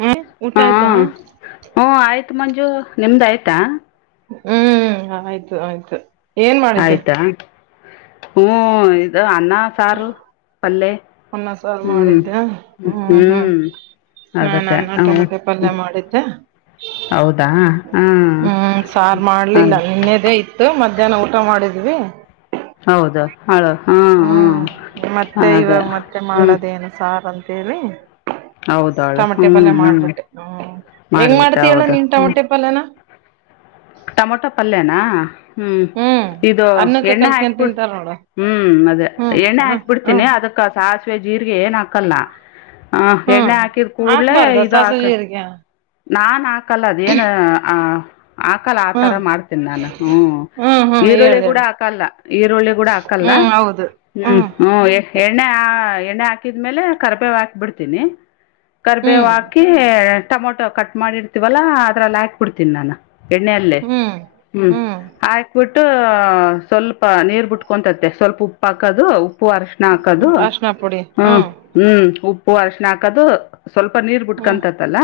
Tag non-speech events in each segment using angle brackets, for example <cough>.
ಹ ಊಟ ಹಾ ಆಯ್ತಾ ಹ್ಞೂ ಆಯ್ತು ಮಂಜು ನಿಮ್ದ್ ಆಯ್ತಾ ಹ್ಮ್ ಆಯ್ತು ಆಯ್ತು ಏನ್ ಮಾಡಿದ್ದೆ ಹ್ಮ್ ಅದ ಅನ್ನ ಸಾರು ಪಲ್ಲೆ ಅನ್ನ ಸಾರು ಹ್ಮ್ ಮಾಡಿದ್ದೆ ಹ್ಮ್. ನಾನ್ ಅದಕ್ಕ ಅನ್ನ ಹ. ಟೊಮಟೆ ಪಲ್ಯ ಮಾಡಿದ್ದೆ ಹೌದಾ ಹ್ಮ ಹ್ಮ್ ಸಾರ್ ಹ. ಮಾಡ್ಲಿಲ್ಲ ನಿನ್ನೆದೇ <unintelligible> ಊಟ ಮಾಡಿದ್ವಿ. ಹೌದು. ಅವಳು ಹಾಂ ಹಾಂ ಹ್ಮ್ ಮತ್ತೆ ಅದೇ ಇವಾಗ ಮತ್ತೆ ಹ್ಞೂ ಮಾಡೋದೇಏನ್ ಸಾರ್ ಅಂತೇಳಿ ಹೌದವಳು ಹ್ಞೂ ಟೊಮಟೆ ಪಲ್ಯ ಹ್ಞೂ ಮಾಡ್ಬಿಟ್ಟೆ ಹ ಹೆಂಗ್ ಮಾಡ್ತ ಮಾಡಿಬಿಟ್ಟೆ ಹೇಳ ಹೌದು ನೀನ್ ಟಮಟೆ ಪಲ್ಯನ ಟೊಮೊಟೊ ಪಲ್ಯನಾ ಹ್ಮ್ ಇದು ಅನ್ನಕ್ಕ ಎಣ್ಣೆ ಕಲ್ಸ್ಕೊಂಡ್ ಹಾಕ್ಬಿಡ್ ತಿಂತಾರ ನೋಡು ಹ್ಮ್ ಅದೇ ಹ್ಮ್ ಎಣ್ಣೆ ಹ್ಮ್ ಹಾಕ್ ಬಿಡ್ತೀನಿ ಹ್ಮ್ ಅದಕ್ಕ ಸಾಸಿವೆ ಜೀರಿಗೆ ಏನ್ ಹಾಕಲ್ಲ ಹ ಹ್ಮ್ ಎಣ್ಣೆ ಹಾಕಿದ್ ಕೂಡ್ಲೆೇ ಹಾಕ್ಬಾರ್ದ ಇದು ಸಾಸು ಹಾಕ್ ಜೀರಿಗೆ ನಾನ್ ಹಾಕಲ್ಲ ಅದೇಏನ್ ಆ ಹಾಕಲ್ಲ ಆತರ ಹ್ಮ್ ಮಾಡ್ತೀನಿ ನಾನು ಹ್ಮ್ ಹ್ಮ್ ಹ್ಮ್ ಹೇಳ ಈರುಳ್ಳಿ ಗುಡ ಹಾಕಲ್ಲ ಈರುಳ್ಳಿ ಗುಡ ಹಾಕಲ್ಲ ಹ ಹೌದು ಹ್ಮ್ ಹ್ಮ್ ಎ ಎಣ್ಣೆ ಆ ಎಣ್ಣ ಎಣ್ಣೆ ಹಾಕಿದ್ಮೇಲೆ ಕರ್ಬೇವು ಹಾಕಿ ಬಿಡ್ತೀನಿ ಕರ್ಬೇವ ಹ್ಮ್ ಹಾಕಿ ಟೊಮೊಟೋ ಹಾ ಕಟ್ ಮಾಡಿರ್ತೀವಲ್ಲ ಅದ್ರಲ್ಲಿ ಹಾಕಕ್ಬಿಡ್ತೀನಿ ನಾನು ಎಣ್ಣೆ ಅಲ್ಲೇ ಹ್ಮ್ ಹ್ಮ್ ಹಾಕಿಬಟ್ಟ ಸ್ವಲ್ಪ ನೀರ್ ಬಿಟ್ಕೊಂತತೆ ಸ್ವಲ್ಪ ಉಪ್ಪ ಹಾಕೋದು ಉಪ್ಪು ಅರಸಣ ಹಾಕೋದು ಅರ್ಶಿನ ಪುಡಿ ಹ್ಮ ಹ್ಮ್ ಹ್ಮ್ ಉಪ್ಪು ಅರಸಣ ಹಾಕದು ಸ್ವಲ್ಪ ನೀರ್ ಹ್ಮ್ ಬಿಟ್ಕಂತತ್ತಲ್ಲ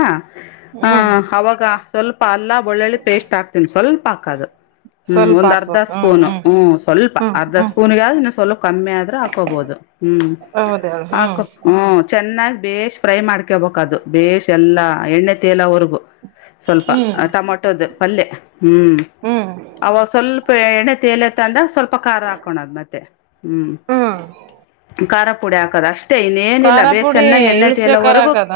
ಹ ಹ್ಮ್ ಅವಾಗ ಸ್ವಲ್ಪ ಅಲ್ಲಾ ಬೆಳ್ಳುಳ್ಳಿ ಪೇಸ್ಟ್ ಹಾಕ್ತನಿ ಸ್ವಲ್ಪ ಹಾಕದು ಹ್ಮ್ ಸ್ವಲ್ಪ ಒಂದ್ ಅರ್ಧ ಹಾಕ್ಬೇಕು ಹ್ಮ್ ಸ್ಪೂನ್ ಹ್ಮ್ ಸ್ವಲ್ಪ ಹ್ಮ್ ಅರ್ಧ ಹ್ಮ್ ಸ್ಪೂನ್ ಯಾವ್ದ ಸ್ವಲ್ಪ ಕಮ್ಮಿ ಆದ್ರೂ ಹಾಕೋಬಹುದು ಹ್ಮ್ ಹೌದ ಹೇಳ ಹ್ಮ್ ಹಾಕೋ ಹ್ಮ ಚೆನ್ನಾಗ ಬೇಶ್ ಫ್ರೈ ಮಾಡ್ಕೊಬೇಕ್ ಅದು ಬೇಶ್ ಎಲ್ಲಾ ಎಣ್ಣೆ ತೇಲವರ್ಗು ಸ್ವಲ್ಪ ಹ್ಮ್ ಟಮಾಟೋದ ಪಲ್ಯ ಹ್ಮ್ ಹ್ಮ್ ಅವಾಗ ಸ್ವಲ್ಪ ಎಣೆ ತೇಲತ್ತ ಅಂದ ಸ್ವಲ್ಪ ಖಾರ ಹಾಕೋಣದ್ ಮತ್ತೆ ಹ್ಮ್ ಖಾರ ಪುಡಿ ಹಾಕ ಹದ ಅಷ್ಟೇ ಇನ್ನೇಏನಿಲ್ಲ ಖಾರ ಬೇಶ್ ಪುಡಿ ಚೆನ್ನಾಗಿ ಎಣ್ಣೈತಿ ಎಲ್ಲ ಇಳಿಸಬೇಕಾರ ಹೊರಗೋಗ ಹಾಕದ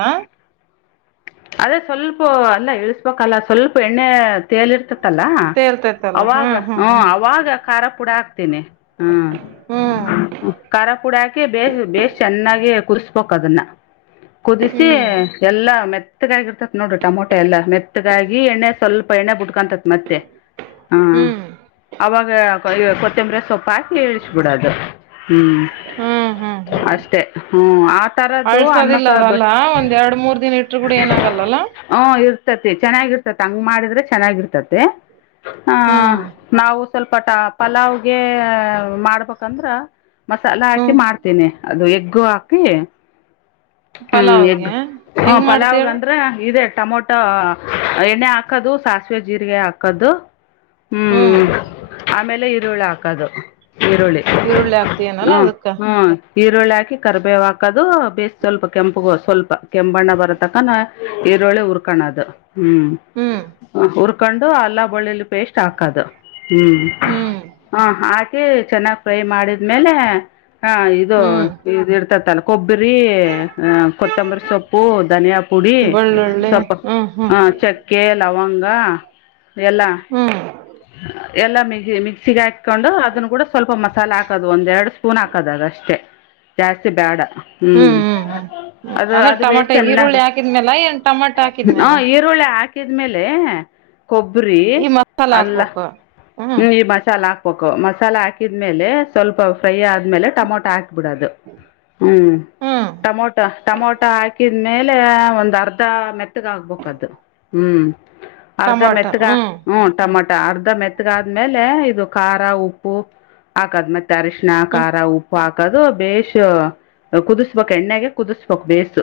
ಅದೇ ಸ್ವಲ್ಪ ಅಲ್ಲ ಇಳ್ಸ್ಬೇಕಲ್ಲ ಸ್ವಲ್ಪ ಎಣ್ಣೆ ತೇಲಿ ಇರ್ತತಲ್ಲ ತೇಲ್ತೈತಲ್ಲ ಅವಾಗ ಹ್ಮ್ ಹ್ಮ್ ಹ ಹ್ಮ್ ಅವಾಗ ಖಾರ ಪೂಡ ಹಾಕ್ತೀನಿ ಹ್ಮ ಖಾರ ಪುಡಾಕೆ ಬೇಶ್ ಚೆನ್ನಾಗ ಕುದ್ಬೇಕದನ್ನ ಹ್ಮ್ ಕುದಿಸಿ ಹ್ಮ್ ಎಲ್ಲ ಮೆತ್ತಗಾಗಿ ಇರ್ತತಿತ್ ನೋಡ್ರಿ ಟಮೊಟೆ ಎಲ್ಲ ಮೆತ್ತಗಾಗಿ ಎಣ್ಣೆ ಸ್ವಲ್ಪ ಎಣ್ಣೆ ಬಿಟ್ಕತತ್ ಮತ್ತೆ ಹಾ ಹ್ಮ್ ಅವಾಗ ಕೊತ್ತಂಬ್ರ ಸೊಪ್ಪ ಹಾಕಿ ಇಳ್ಸಬಿಡದು ಹ್ಮ್ ಹ್ಮ್ ಹ್ಮ್ ಹ್ಮ್ ಅಷ್ಟೇ ಹ್ಮ ಆ ತರದ್ದು ಅಳ್ಸೋದಿಲ್ಲ ಅದಲ್ಲ ಅನ್ನಕ್ಕಬಟ್ಟ ಒಂದ್ ಎರಡ್ ಮೂರ್ ದಿನ ಇಟ್ರು ಕೂಡ ಏನಾಗಲ್ಲಲ್ಲ ಹಓ ಇರ್ತತಿ ಚೆನ್ನಾಗಿರ್ತತಿ ಹಂಗ ಮಾಡಿದ್ರೆ ಚೆನ್ನಾಗಿರ್ತತಿ ಹ ಹ್ಮ್ ನಾವು ಸ್ವಲ್ಪ ಟ ಪಲಾವ್ಗೆ ಮಾಡ್ಬೇಕಂದ್ರ ಮಸಾಲ ಹಾಕಿ ಹ್ಮ್ ಮಾಡ್ತೀನಿ ಅದು ಎಗ್ಗು ಹಾಕಿ ಹ್ಮ್ ಎದ್ದು ಪಲಾವ್ಗೆ ಹ ಹೆಂಗ್ ಪಲಾವ್ಗ್ ಮಾಡ್ತಿಯೇಳು ಅಂದ್ರೆ ಇದೆ. ಟೊಮೊಟೊ ಎಣ್ಣೆ ಹಾಕೋದು ಸಾಸಿವೆ ಜೀರಿಗೆ ಹಾಕೋದು. ಹ್ಮ್ ಆಮೇಲೆ ಈರುಳ್ಳ ಹಾಕದು. ಈರುಳ್ಳಿ ಈರುಳ್ಳಿ ಹಾಕ್ತಿಯೇನಲ್ಲ ಹ್ಮ್ ಅದಕ್ಕ ಹ್ಮ್ ಈರುಳ್ಳಿ ಹಾಕಿ ಕರ್ಬೇವ ಹಾಕೋದು ಬೇಸ್ ಸ್ವಲ್ಪ ಕೆಂಪುಗೂ ಸ್ವಲ್ಪ ಕೆಂಬಣ್ಣ ಬರೋ ತಕನ ಈರುಳ್ಳಿ ಹುರ್ಕಣದು ಹ್ಮ್ ಹ್ಮ್ ಉರ್ಕೊಂಡು ಅಲ್ಲಾ ಬಳ್ಳಿಲಿ ಪೇಸ್ಟ್ ಹಾಕೋದು ಹ್ಮ್ ಹ್ಮ್ ಹ ಹಾಕೆ ಚೆನ್ನಾಗ್ ಫ್ರೈ ಮಾಡಿದ್ಮೇಲೆ ಹ ಇದು ಹ್ಮ್ ಇದ ಇರ ತ್ತಲ್ಲ ಕೊಬ್ಬರಿ ಹ ಕೊತ್ತಂಬರಿ ಸೊಪ್ಪು ಧನಿಯಾ ಪುಡಿ ಬೆಳ್ಳುಳ್ಳಿ ಸೊ ಹ್ಮ್ ಹ್ಮ್ ಹ ಚಕ್ಕೆ ಲವ ಲವಂಗ ಎಲ್ಲ ಹ್ಮ್ ಎಲ್ಲ ಮಿ ಮಿಕ್ಸಿಗೆ ಹಾಕಕೊಂಡು ಅದನ್ನ ಕೂಡ ಸ್ವಲ್ಪ ಮಸಾಲೆ ಹಾಕೋದು ಒಂದ್ ಎರಡು ಸ್ಪೂನ್ ಹಾಕದಾಗಷ್ಟೆ ಜಾಸ್ತಿ ಬೇಡ ಹ್ಮ್ ಹ್ಮ್ ಹ್ಮ್ ಅದು ಅಂದ್ರೆ ಅದು ಬೇಸ್ ಟಮಾಟೆ ಚೆನ್ನಾಗ ಈರುಳ್ಳಿ ಹಾಕಿದ್ಮ್ಯಾಲ ಏನ್ ಟಮಾಟ ಹ ಹಾಕಿದ್ಮ್ಯಾಲ ಈರುಳ್ಳಿ ಹಾಕಿದ್ಮೇಲೆ. ಕೊಬ್ಬರಿ ಈ ಮಸಾಲ ಅಲ್ಲ ಹಾಕ್ಬೇಕು ಹ್ಮ್ <unintelligible> ಈ ಮಸಾಲ. <unintelligible> ಮಸಾಲ ಹಾಕಿದ್ಮೇಲೆ ಸ್ವಲ್ಪ. ಫ್ರೈ ಆದ್ಮೇಲೆ ಟಮೊಟ ಹಾಕ್ಬಿಡೋದು ಹ್ಮ್ ಹ್ಮ್ ಟಮೋಟ ಟಮೋಟ ಹಾಕಿ <unintelligible> ಮೇಲೆ ಒಂದ್ ಅರ್ಧ ಮೆತ್ತಗ ಆಗ್ಬೇಕ ಅದು ಹ್ಮ್. ಅರ್ಧ ಮೆತ್ತಗ ಹ್ಮ್ ಟಮಟ. ಅರ್ಧ ಮೆತ್ತಗಾದ್ಮೇಲೆ ಇದು ಖಾರ ಉಪ್ಪು ಹಾಕಾದ ಮೆತ್ ದರ್ಶನ ಹ್ಮ್ ಖಾರ ಉಪ್ಪು ಅ <unintelligible> ದು ಬೇಷ ಕುದಿಸಬೇಕ್ ಎಣ್ಣೆಗೆ ಕುದಿಸಬೇಕ್ ಬೇಸ್.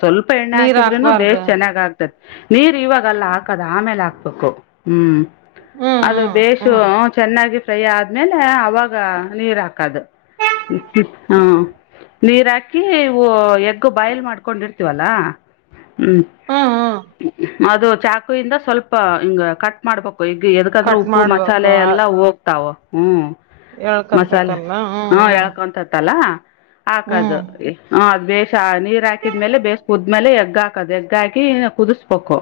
ಸ್ವಲ್ಪ ಎಣ್ಣೆ ನೀರ್ ಹಾಕಿದ್ರು ಹಾಕ್ಬಾರ್ದ ಬೇಶ್ ಚೆನ್ನಾಗ ಆಗ್ತದೆ ನೀರ್ ಇವಾಗಲ್ಲ ಆಕ್ <unintelligible> ದ ಆಮೇಲೆ ಹಾಕ್ಬೇಕು ಹ್ಮ್ ಹ್ಮ್ ಅದು ಹ್ಮ್ ಬೇಶು ಹ್ಮ್ ಉ ಚೆನ್ನ ಚೆನ್ನಾಗಿ ಫ್ರೈ ಆದ್ಮೇಲೆ ಅವಾಗ ನೀರ್ ಹಾಕದು ಹ್ಮ. ನೀರ್ ಹಾಕಿ ಇವು ಎಗ್ ಬಾಯ್ಲ್ ಮಾಡ್ಕೊಂಡಿರ್ತೀವಲ್ಲಾ. ಹ್ಮ್ ಅದು ಚಾಕುಯಿಂದ ಸ್ವಲ್ಪ ಹಿಂಗ ಕಟ್ ಮಾಡ್ಬೇಕು. <unintelligible> ಕೊಗ ಎದಕಾದ್ರೂ ಕಟ್ ಉಪ್ಪು ಮಾಡ್ಬೇಕು ಮಸಾಲೆ ಎಲ್ಲಾ ಹೋಗ್ತಾವ ಹ್ಮ್. ಮಸಾಲೆ ಎಳ್ಕಂತತಲ್ಲ ಹ್ಮ್ ಹಾ ಹ್ಮ್ ಎಳ್ಕೊಂತತ್ತಲ್ಲ. ಹಾಕದು ಹ್ಮ್ ಹ ಅ ಬೆ <unintelligible> ನೀರ್ ಹಾಕಿದ್ಮೇಲೆ ಬೇಸ್ ಕುದ್ಮೇಲೆ ಎಗ್ ಹಾಕದು ಎಗ್ ಹಾಕಿ. ಕುದಿಸ್ಬೇಕು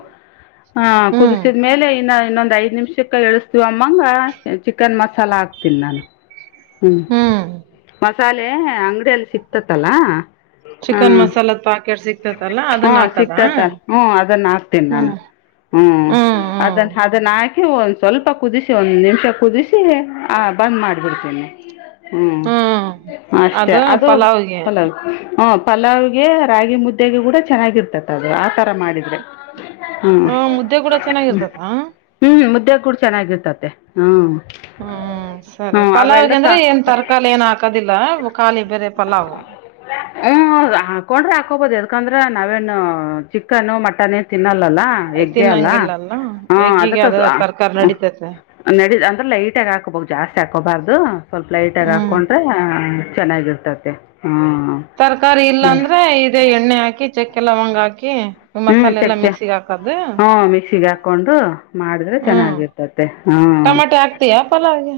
ಆ ಹ್ಮ್ ಕುದಿಸಿದ್ಮೇಲೆ ಇನ್ನ ಇನ್ನೊಂದು ಐದ್ ನಿಮಿಷಕ್ಕೆ ಎಳಸ್ತೀವ ಅಮ್ಮಂಗ ಚಿಕನ್ ಮಸಾಲ ಹಾಕ್ತೀನಿ ನಾನು ಹ್ಮ್. ಮಸಾಲೆ ಅಂಗಡಿಯಲ್ಲಿ ಸಿಕ್ತತಲ್ಲ ಹಾ. ಚಿಕನ್ ಮಸಾಲದ ಪಾಕೆಟ್ ಸಿಕ್ತತಲ್ಲ ಹಾ ಅದನ್ನ ಹಾಕದ ಸಿಗ್ತತ ಹ್ಮ ಅದನ್ನ ಹಾಕ್ತೇನಿ ನಾನು. ಹ್ಮ್ ಹ್ಮ್ ಅದನ್ನ ಅದನ ಆಕಿ ಒಂದ್ ಸ್ವಲ್ಪ ಕುದಿಸಿ ಒಂದ್ ನಿಮಿಷ ಕುದಿಸಿ ಆ ಬಂದ್ ಮಾಡ್ಬಿಡ್ತೀನಿ. ಹ್ಮ್ ಅಷ್ಟೇ ಅದು ಪಲಾವ್ ಹು ಪಲಾವ್ಗೆ ರಾಗಿ ಮುದ್ದ್ <unintelligible> ತಗೆ ಕೂಡ ಚೆನ್ನಾಗಿರ್ತತಿ ಅದು ಆ ತರ ಮಾಡಿದ್ರೆ. ಹ್ಮ ಹ ಮುದ್ದೆ ಕೂಡ ಹ್ಮ ಚೆನ್ನಾಗಿರ್ತದ ಹ್ಮ್ ಮುದ್ದೆಗೆ ಕೂಡ ಚೆನ್ನಾಗಿರ್ತತೆ ಹ್ಮ್. ಹ್ಮ್ ಸರಿ ಹ್ಮ್ ಪಲಾವ್ಗೆ ಅವೆಲ್ಡಕ್ಕ ಅಂದ್ರೆ ಏನ್ ತರಕಾರಿ ಏನು ಹಾಕೋದಿಲ್ಲ ಖಾಲಿ ಬೇರೆ ಪಲಾವ್. ಹ್ಮ ಹಾಕೊಂಡ್ರೆ ಹಾಕೋಬೋದು ಯದಕಂದ್ರ ನಾವೇನು ಚಿಕನ್ ಮಟನ್ ಎನ್ ತಿನ್ನಲ್ಲ. <unintelligible> ಲ್ಲ ಎಗ್ಗೆ ಅಲ್ಲ ತಿನ್ನಂಗಿಲ್ಲಲ್ಲ ಹ ಎಗ್ಗಿಗೆ ಅದಕ್ಕಾ ಅದ ಹುಂ ತರಕಾರಿ ಹು. ನಡಿತತೆ ನಡ ಅಂದ್ರ ಲೈಟ್ ಆಗ ಹಾಕೋಬೋಕ್ ಜಾಸ್ತಿ ಹಾಕೋಬಾರ್ದು ಸ್ವಲ್ಪ ಲೈಟ್ ಆಗ ಹ್ಮ್ ಹಾಕೊಂಡ್ರೆ. ಚೆನ್ನಾಗಿರ್ತತೆ ಹ್ಮ. ತರ್ಕಾರಿ ಇಲ್ಲಾಂದ್ರೆ ಇದೇ ಎಣ್ಣೆ ಹಾಕಿ ಚಕ್ಕೆ ಲವಂಗ ಹಾಕಿ. ಹ್ಮ್ ಮಸಾಲೆ ಎಲ್ಲಾ ಚಕ್ಕೆ ಮಿಕ್ಸಿಗೆ ಹಾಕದು ಹು ಮಿಕ್ಸಿಗೆ್ ಹಾಕೊಂಡು ಮಾಡಿದ್ರೆ ಹ್ಮ್ ಚೆನ್ನಾಗಿರ್ತತೆ ಹ. ಟಮಾಟೆ ಆಕ್ತಿಯ ಪಲಾವ್ ಗೆ.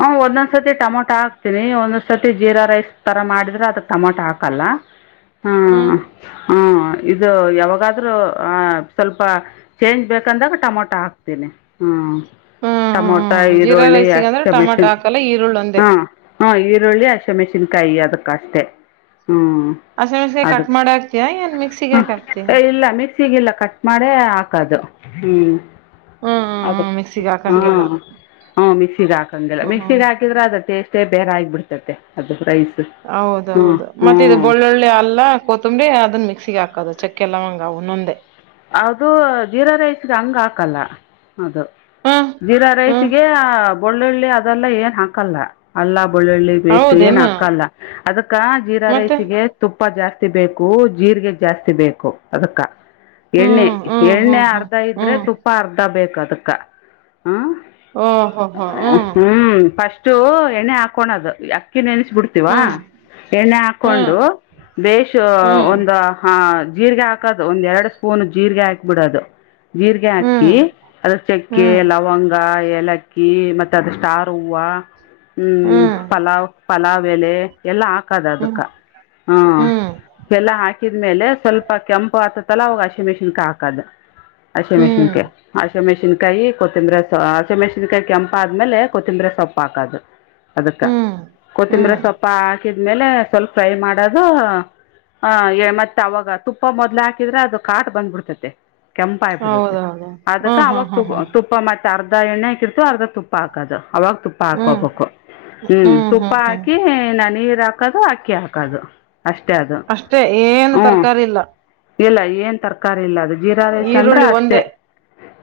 ಹ ಒಂದೊಂದ್ ಸತಿ ಟಮೊಟೊ ಹಕ್ತಿನಿ ಒಂದೊಂದ್ ಸತಿ ಜೀರಾ ರೈಸ್ ತರ ಮಾಡಿದ್ರ ಅದಕ್ ಟಮೊಟೊ ಹಾಕಲ್ಲ. ಹ ಹ್ಮ್ ಹ್ಮ ಇದು ಯಾವಾಗಾದ್ರೂ ಅಂ ಸ್ವಲ್ಪ ಚೇಂಜ್ ಬೇಕಂದಾಗ ಟೊಮೊಟೊ ಹಾಕ್ತೀನಿ ಹ್ಞ. ಹ್ಮ್ ಟಮೋಟಾ, ಹ್ಮ್ ಜೀರಾ ಈರುಳ್ಳಿ. ರೈಸಿಗೆ <inaudible> ಅಂದ್ರೆ ಟೊಮಾಟೊ ಮೆಷಿನ್, ಹಾಕಲ್ಲ ಈರುಳ್ಳ ಒಂದೇ ಹಾ, ಹ, ಈರುಳ್ಳಿ, ಅಸಿ, ಮೆಣಸಿನಕಾಯಿ, ಅದಕ್ಕ ಅಷ್ಟೆ. <inaudible> ಹ್ಮ್ಮ್. ಹಸಿಮೆಣಸಿನಕಾಯಿ <inaudible> ಕಟ್ ಅದಕ್ಕೆ ಮಾಡಿ ಹಾಕ್ತಿಯಾ ಏನ್ ಮಿಕ್ಸಿಗೆ ಯಾಕ್ ಹಾಕ್ತಿಯಾ ಇಲ್ಲ ಮಿಕ್ಸಿಗೆ ಇಲ್ಲ ಕಟ್ ಮಾಡೇ ಹಾಕದು. ಹ್ಮ್ ಹ್ಮ್ ಹ್ಮ್ ಅದ ಹ್ಮ್ ಮಿಕ್ಸಿಗೆ ಹಾ ಹಾಕಂಗಿಲ್ಲ ಹ ಮಿಕ್ಸಿಗ್ <unintelligible> ಲ್ಲ ಹ್ಮ್ ಹ್ಮ್ ಮಿಕ್ಸಿಗೆ ಹಾಕಿದ್ರೆ ಅದ್ರ ಟೇಸ್ಟೇ ಬೇರೆ ಆಗ್ಬಿಬಡ್ತತೆ ಅದು ರೈಸ್. ಹ್ಞೂ ಹೌದೌದು ಹ್ಞೂ ಮತ್ತೆ ಇದು ಬೆಳ್ಳೊಳ್ಳಿ ಎಲ್ಲ ಕೊತಂಬ್ರಿ ಅದನ್ ಮಿಕ್ಸಿಗೆ ಹಾಕದ ಚಕ್ ಕೆಲ್ಲವಂಗ ಒನ್ನೊಂದೆ. ಅದು ಜೀರಾ ರೈಸ್ಗೆ ಹಂಗೆ ಹಾಕಲ್ಲ ಅದು ಹಾ ಜೀರಾ ಹಾ ರೈಸಿಗೆ ಬಳ್ಳುಳ್ಳಿ ಅದೆಲ್ಲ ಏನ್ ಹಾಕಲ್ಲ ಅಲ್ಲ ಬೆಳ್ಳಳ್ಳಿ ಪೇಸ್ಟ್ ಏನ್ ಹೌದೇನು ಹಾಕಲ್ಲ ಅದಕ್ಕ ಜೀರಾ ಮತ್ತೆ ರೈಸಿಗೆ ತುಪ್ಪ ಜಾಸ್ತ್ <unintelligible> ಬೇಕು ಜೀರ್ರಿಗೆ ಜಾಸ್ತಿ ಬೇಕು ಅದಕ್ಕ. ಎಣ್ಣೆ ಹ್ಮ್ ಹ್ಮ್ ಎಣ್ಣೆ ಹ್ಮ್ ಹ್ಮ್ ಅರ್ಧ ಇದ್ರೆ ಹ್ಮ್ ತುಪ್ಪ ಅರ್ಧ ಬೇಕು ಅದಕ್ಕ. ಹ್ಮ, ಓಹೋ ಹೋ ಹ್ಮ್, ಫಸ್ಟು! ಎಣ್ಣೆ ಹಾಕಳದು, ಯ. <inaudible> ನೆನೆಸ್ಬಿಡ್ತೀವಾ! ಹ್ಮ್ ಎಣ್ಣೆ, ಹಾಕೊಂಡು! ಬೆಹಸು, ಹ್ಮ್ ಒಂದು. <inaudible> ಜೀರಿಗೆ, ಹಾಕೋದು, ಒಂದೆರಡು, ಸ್ಪೂನು ಜೀರಿಗೆ, ಹಾಕ್ಬಿಡೋದು. <inaudible> ಜೀರಿಗೆ, ಹಾಕಿ, ಹ್ಮ್ ಹ್ಮ್ ಅದಕ್ಕೆ, ಚೆಕ್ಕೆ, ಹ್ಮ್ ಲವಂಗ. <inaudible> ಏಲಕ್ಕಿ, ಮತ್ತೆ, ಅದಕ್ಕೆ, ಸ್ಟಾರ್ ಹೂವ. <inaudible> ಹ್ಮ್, ಪಲಾವ್, ಪಲಾವ್, ಎಲೆ ಎಲ್ಲಾ ಹಾಕದೇ ಅದುಕ್ಕ. ಹ್ಮ್ <inaudible> ಹು ಹ್ಮ್ ಎಲ್ಲ, ಹಾಕಿದ್ಮೇಲೆ! ಸ್ವಲ್ಪ, ಕೆಂಪು, ಆತತಿ.. <inaudible> ಮಿಕ್ಸಿನ್ಗುಗೆ, ಅಕೋಧ್. <inaudible> ಅಸಿ, ಹ್ಮ್ ಮೆಣಸಿನಕಾಯಿ, ಮೆಷಿನ್ ಕಾಯಿ ಕೊತ್ತಂಬ್ರ, ಅಸಿ, ಮೆಷಿನ್ ಕಾಯಿ ಕೆಂಪ ಆದ್ಮೇಲೆ ಕೊತ್ತಂಬ್ರ. <inaudible> ಸೊಪ್ಪಾಕದು, ಅದಕ್ಕ. ಹ್ಮ್ <inaudible> ಕೊತ್ತಂಬ್ರೆ, ಹ್ಮ್ ಸೋಪು, ಹಾಕಿದ್ಮೇಲೆ! ಸ್ವಲ್ಪ ಫ್ರೈ ಮಾಡೋದು, ಆ, ಮತ್. <inaudible> ಮತ್ತ, ಅವಾಗ, ತುಪ್ಪ ಮೊದ್ಲು! ಹಾಕಿದ್ರೆ ಅದು ಕಾಟ್, ಬಂದ್ಬಿಡ್ತತೆ. <inaudible> ಕೆಂಪಾಯಿ, ಬರುತ್ತೆ, ಹೌದೌದು ಅದಕ್ಕ ಹ್ಮ್ ಹ್ಮ್ ಅವಾಗ, ತು ಹ್ಮ್ ಹ್ಮ್ ತುಪ್ಪ ಮತ್ತೆ. <inaudible> ಅರ್ಧ, ಎಣ್ಣೆ ಹಾಕಿರ್ತ, ಅರ್ಧ ತುಪ್ಪ ಹಾಕೋದು. <inaudible> ಅವಾಗ, ತುಪ್ಪ ಹ್ಮ್ ಹಾಕೋಬೇಕು! ಹ್ಮ್ ತುಪ್ಪ ಹಾಕಿ ನ, ನೀ. <inaudible> ಇದು, ಅಕೋಧು, ಹಾಕಿ ಆಕಾದು. <inaudible> ಅಷ್ಟೇ, ಅದು, ಅಷ್ಟೇ ಏನು ಹ್ಮ ತರಕಾರಿ ಇಲ್ಲ ಇಲ್ಲ ಏನ್. <inaudible> ತರಕಾರಿ, ಇಲ್ಲ ಅದು ಜೀರಾ ರೈಸ್! ಅಂದ್ರೆ ಈರುಳ್ಳಿ ಅಷ್ಟೇ, ಒಂದೇ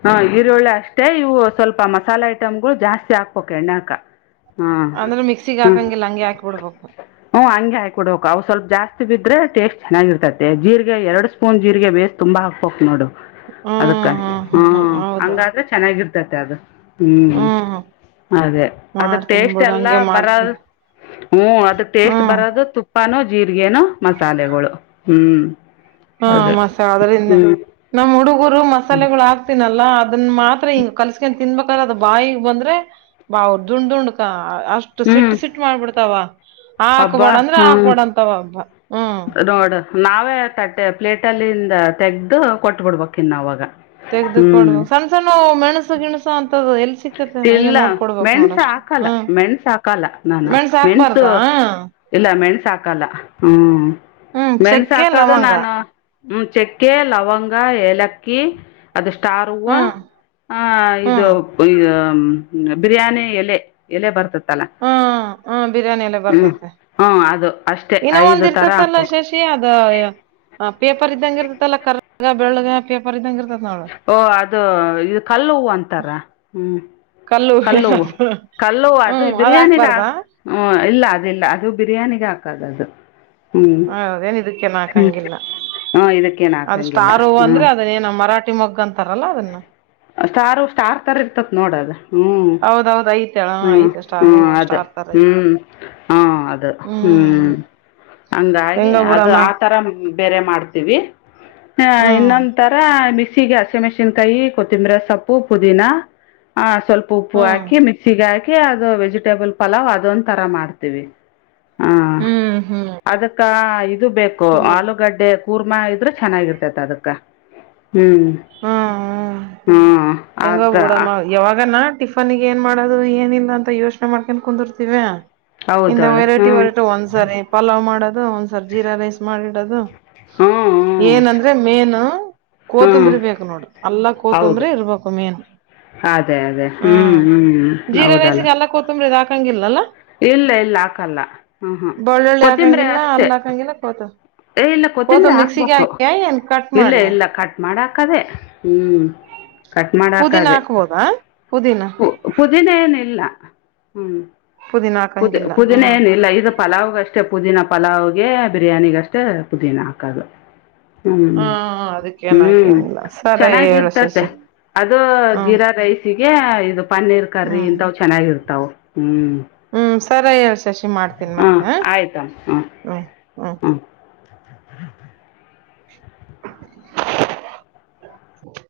ಹ, ಈರುಳ್ಳಿ, ಅಷ್ಟೇ. <inaudible> ಮತ್ತೆ, ಇವು ಸ್ವಲ್ಪ ಮಸಾಲೆ, ಐಟಮ್ಗಳು ಜಾಸ್ತಿ ಹಾಕ್ಬೋಕ್ ಎಣ್ಣಾಕ? <inaudible> ಹೂ, ಹಾ ಅಂದ್ರೆ ಮಿಕ್ಸಿಗೆ ಹ್ಮ, ಹಾಕಂಗಿಲ್ಲ ಹಂಗೆ ಹಾಕಿ ಬಿಡ್ಬೇಕು ಹ ಹಂಗೆ ಹಂಗೀಕಿಬಿಡುಬೇಕು. ಹ ಅವು, ಸ್ವಲ್ಪ ಜಾಸ್ತಿ. <inaudible> ಬಿದ್ರೆ, ಟೇಸ್ಟ್ ಚೆನ್ನಾಗಿ ಇರ್ತತೆ, ಜೀರಿಗೆ ಎರಡು ಸ್ಪೂನ್, ಜೀರ್ರಿಗೆ ಬೇಸ್, ತುಂಬಾ ಹಾಕ್ಬೇಕಕ್ ನೋಡು. <inaudible> ಹ್ಮ್ ಅದುಕ್ಕೆ, ಹ್ಮ್ ಹ್ಮ್ ಹ್ಮ್ ಹ, ಹೌದೌದು ಹಂಗಾದ್ರೆ! ಚೆನ್ನಾಗಿರ್ತತೆ, ಅದು, ಹ್ಮ್. <inaudible> ಅದೇ, ಅದಕ್ ಮಾಡ್ತೀನ್ ಟೇಸ್ಟ್ ಬಿಡು ಎಲ್ಲ ಹಂಗೆ ಬರ. ಮಾಡ್ತೀನಿ <inaudible> ಹ್ಮ, ಅದು, ಟೇಸ್ಟ್ ಹ್ಮ್ ಬರೋದು, ತುಪ್ಪಾನೂ ಜೀರಿಗೆನೋ, ಮಸಾಲೆಗಳು, ಹ್ಮ್. <inaudible> ಹಾ ಮಾಸ, ಅದ್ರಿಂದ ನಮ್ಮ್ ಹುಡುಗರು ಮಸಾಲೆಗಳು, ಹಾಕ್ತನಲ್ಲ. <inaudible> ಅದನ್ನ, ಮಾತ್ರ ಹಿಂಗ, ಕಲ್ಸ್ಕೊಂಡ್ ತಿನ್ಬೇಕಾದ್ರ, ಅದು ಬಾಯಿಗೆ, ಬಂದ್ರೆ ಬಾ ಅವ ದುಂಡ್ ದುಂಡ್ಕ. <inaudible> ಅಷ್ಟು, ಹ್ಞೂ ಸಿಟ್ಟು, ಸಿಟ್ಟು ಮಾಡ್ಬಿಡ್ತಾವ! ಅಬ್ಬಾ ಹಾಕ್ಬೇಡ ಅಂದ್ರ, ಹ್ಞೂ ಹಾಕ್ಬೇಡ ಅಂತವ. <inaudible> ನೋಡು, ನಾವೇ ತಟ್ಟೆ ಪ್ಲೇಟಲ್ಲಿಂದ. ತೆಗ್ದು ಕೊಟ್ಬಿಡ್ಬಕ್, ಇನ್ನು ಅವಗ. <inaudible> ತೆಗೆದು ಕೊಡಬೇಕು, ಸಣ್ಣ ಸಣ್ಣ ಮೆಣಸು ಗಿಣಸು ಅಂತ. <inaudible> ಇಲ್ಲ, ಮೆಣಸು, ಹಾಕಲ್ಲ! ಹ್ಮ್ ಮೆಣಸು ಹಾಕಲ್ಲ ನಾನು, ಮೆಣಸ ಹಾಕ್ಬಾರ್ದ ಮೆಣಸು. <inaudible> ಇಲ್ಲ ಮೆಣಸು ಹಾಕಲ್ಲ. ಹ್ಮ್ ಹ್ಮ್ ಮೆಣಸು, ಚಕ್ಕೆ ಹಾಕೋದು ಲವಂಗ ನಾನು, ಹ್ಮ್ಮ್. <inaudible> ಚೆಕ್ಕೆ, ಲವಂಗ ಏಲಕ್ಕಿ. <inaudible> ಅದು, ಸ್ಟಾರ್ ಹೂವ, ಹ್ಮ್ ಹ, ಹ್ಮ್ ಇದು. <inaudible> ಬಿರಿಯಾನಿ, ಎಲೆ, ಎಲೆ ಬರ್ತತೂ. <unintelligible> ತಾಳ, ಹ್ಮ್ ಹ್ಮ್ ಹ್ಮ್, ಹ್ಮ, ಅದು. <inaudible> ಏನೋ ಒಂದು ಐದು ಥರ ಇರ್ತೈತಲ್ಲ ಹಾಕ್ಬೇಕು ಶಶಿ, ಅದ ಪೇಪರ್ ಇದ್ದಂಗೆ, ಇರ್ತತಲ್ಲಾ ಕರ್. <inaudible> ಎಲ್ಲಾ, ಬೆಳಗ್ಗೆ, ಪೇಪರ್ ಇದ್ದಂಗೆ ಇರು. <inaudible> ಓ, ಅದು ಇದು ಕಲ್ಲು, ಹೂ, ಅಂತಾರ, ಹ್ಮ್. <inaudible> ಕಲ್ಲು ಕಲ್ಲು ಅದು ಹ್ಮ್ ಅದ್ ಬಿರಿಯಾನಿಗ ಹಾಕ್ಬಾರ್ದಾ ಹಾಕ್ ಹ ಇಲ್ಲ ಅದಲ್ಲ ಅದು ಬಿರಿಯಾನಿಗ ಹಾಕದು ಅದು ಹ್ಞೂ ಹದೇನ್ ಇದಕ್ಕೆನ್ಕಂಗಿಲ್ಲ ಹ್ಞೂ ಇದಕ್ಕೇನು ಅದ ಹಾಕಂಗಿಲ್ಲ ಸ್ಟಾರ್ ಹೂವ, ಹ್ಞೂ ಅಂದ್ರೆ ಅದನ್ನೇಏನು ಮರಾಠಿ, ಮೊಗ್ಗು, ಅಂತಾರಲ್ಲ ಅದನ್ನ. <inaudible> ಸ್ಟಾರು ಸ್ಟಾರ್ ಇರ್ತಕ್ಕ ನೋಡೋದು. <inaudible> ಹ್ಮ್, ಹೌದೌದ್ ಐತೆ ಹ ಹ್ಮ್, ಐತೆ ಸ್ಟಾರ್ ಹ್ಮ್, ಹೂವ ಅದು, ಸ್ಟಾರ್ ತರ ಐತೆ ಹ್ಮ್. <inaudible> ಹು, ಅದು, ಹ್ಮ್ ಹ್ಮ. <inaudible> ಹಂಗಾಗಿ ಹೆಂಗೋ ಅದು ಬಿಡಮ್ಮ ಆತರ ಬೇರೆ ಮಾಡ್ತೀವಿ. <inaudible> ಹ, ಹ್ಮ್ ಇನ್ನೊಂದು, ತರ, ಬಿಸಿ. <inaudible> ಸಿಗಾ, ಹಸಿಮೆಣಸಿನಕಾಯಿ, ಕೊತ್ತಂಬ್ರ ಸೊಪ್ಪು ಪುದೀನಾ, ಹಾ. <inaudible> ಸ್ವಲ್ಪ ಉಪ್ಪು ಹ್ಮ್ ಹಾಕಿ, ಮಿಕ್ಸಿಗೆ, ಹಾಕಿ ಅದು ವೆಜಿಟೇಬಲ್, ಪಲಾವ್ ಅದೊಂದು, ತರ ಮಾಡ್ತೀವಿ! <inaudible> ಹಾ, ಹ್ಮ್ ಹ್ಮ್ ಅದಕ್ಕ ಇದು ಬೇಕು, ಹ್ಮ್ ಆಲೂಗಡ್ಡೆ. <inaudible> ಕೂರ್ಮಾ ಇದ್ರೆ ಚೆನ್ನಾಗಿರ್ತೇತಿ ಅದಕ್ಕ ಹ್ಮ್ ಹ್ಮ ಹೆಂಗೋ ಬಿಡಮ್ಮ ಯಾವಾಗನ ಟಿಫನ್ಗೆ ಏನ್ ಮಾಡೋದು ಏನಿಲ್ಲ ಅಂತ ಯೋಚನೆ ಮಾಡ್ಕೊಂಡು ಕುಂತರ್ತೀವ ಇಂದ ಹೌದಳ ಹ್ಞೂ ವೆರೈಟಿ ವೆರೈಟಿ ಒಂದ್ಸರಿ ಪಲಾವ್ ಮಾಡೋದು ಒಂದ್ಸರಿ ಜೀರಾ ರೈಸ್ ಮಾಡಿಡೋದು ಹ್ಞೂ ಹ್ಞೂ ಏನಂದ್ರೆ ಮೇನ್ ಹ್ಞೂ ಕೋತಂಬರಿ ಬೇಕು ನೋಡ್ರಿ ಅಲ್ಲಾ ಕೋತುಂಬರಿ ಹೌದು ಇರ್ಬೇಕು ಅದೇ ಅದೇ ಹ ಹ್ಞೂ ಹ್ಞೂ ಜೀರಾ ಹೌದಲ್ಲ ರೈಸಗೆ ಎಲ್ಲ ಕೊತ್ತುಂಬರಿ ಇದು ಹಾಕಂಗಿಲ್ಲಲ್ಲ ಇಲ್ಲ ಇಲ್ಲ ಹಾಕಲ್ಲ ಹ್ಮ ಹ್ಮ ಬೆಳ್ಳುಳ್ಳಿ ಕೊತ್ತಂಬ್ರೆ ಹಾಕಂಗಿಲ್ಲ ಅಷ್ಟೆ ಅಲ್ಲ ಹಾಕಂಗಿಲ್ಲ ಕೋತ ಏ ಇಲ್ಲ ಕೊತ್ತಂಬರಿ ಕೋತಂಬ ಮಿಕ್ಸಿಗೆ ಹಾಕ್ಬೇಕು ಹಾಕ್ಯ ಏನ್ ಕಟ್ ಇಲ್ಲ ಮಾಡಿ ಇಲ್ಲ ಕಟ್ ಮಾಡಾಕದೇ ಹ್ಮ್ ಕಟ್ ಮಾಡ ಪುದೀನ ದೆ ಹಾಕ್ಬೋದಾ ಪುದೀನ ಪುದನ ಏನಿಲ್ಲ ಹ್ಮ್ ಪುದೀನ ಪುದ ಹಾಕಂಗಿಲ್ಲ ಪುದಿನ ಹ್ಮ್ ಏನಿಲ್ಲ ಈದು ಪಲಾವ್ ಅಷ್ಟೇ ಪುದೀನ ಪಲಾವ್ಗೆ ಬಿರಿಯಾನಿಗಷ್ಟೇ ಪುದೀನ ಹಾಕೋದು ಹ್ಮ್ ಅದಕ್ಕೇನ್ ಹ್ಮ್ ಹಾಕೇನಿಲ್ಲ ಸರಿ ಹೇಳು ಚೆನ್ನಾಗಿರ್ತತೆ ಶಶಿ ಅದು ಹ್ಮ್ ಜೀರಾ ರೈಸಿಗೆ ಇದು ಪನ್ನೀರ್ ಕರಿ ಹ್ಮ್ ಇಂತವು್ ಚೆನ್ನಾಗಿರ್ತಾವ ಹ್ಮ್ ಹ್ಮ್ ಸರಿ ಹೇಳಳ್ ಶಶಿ ಮಾಡ್ತೀನ್ ಮತ್ತೆ ಆಯ್ತಮ್ಮ ಹ್ಮ್ ಹ್ಮ್ ಹ <inaudible> <inaudible>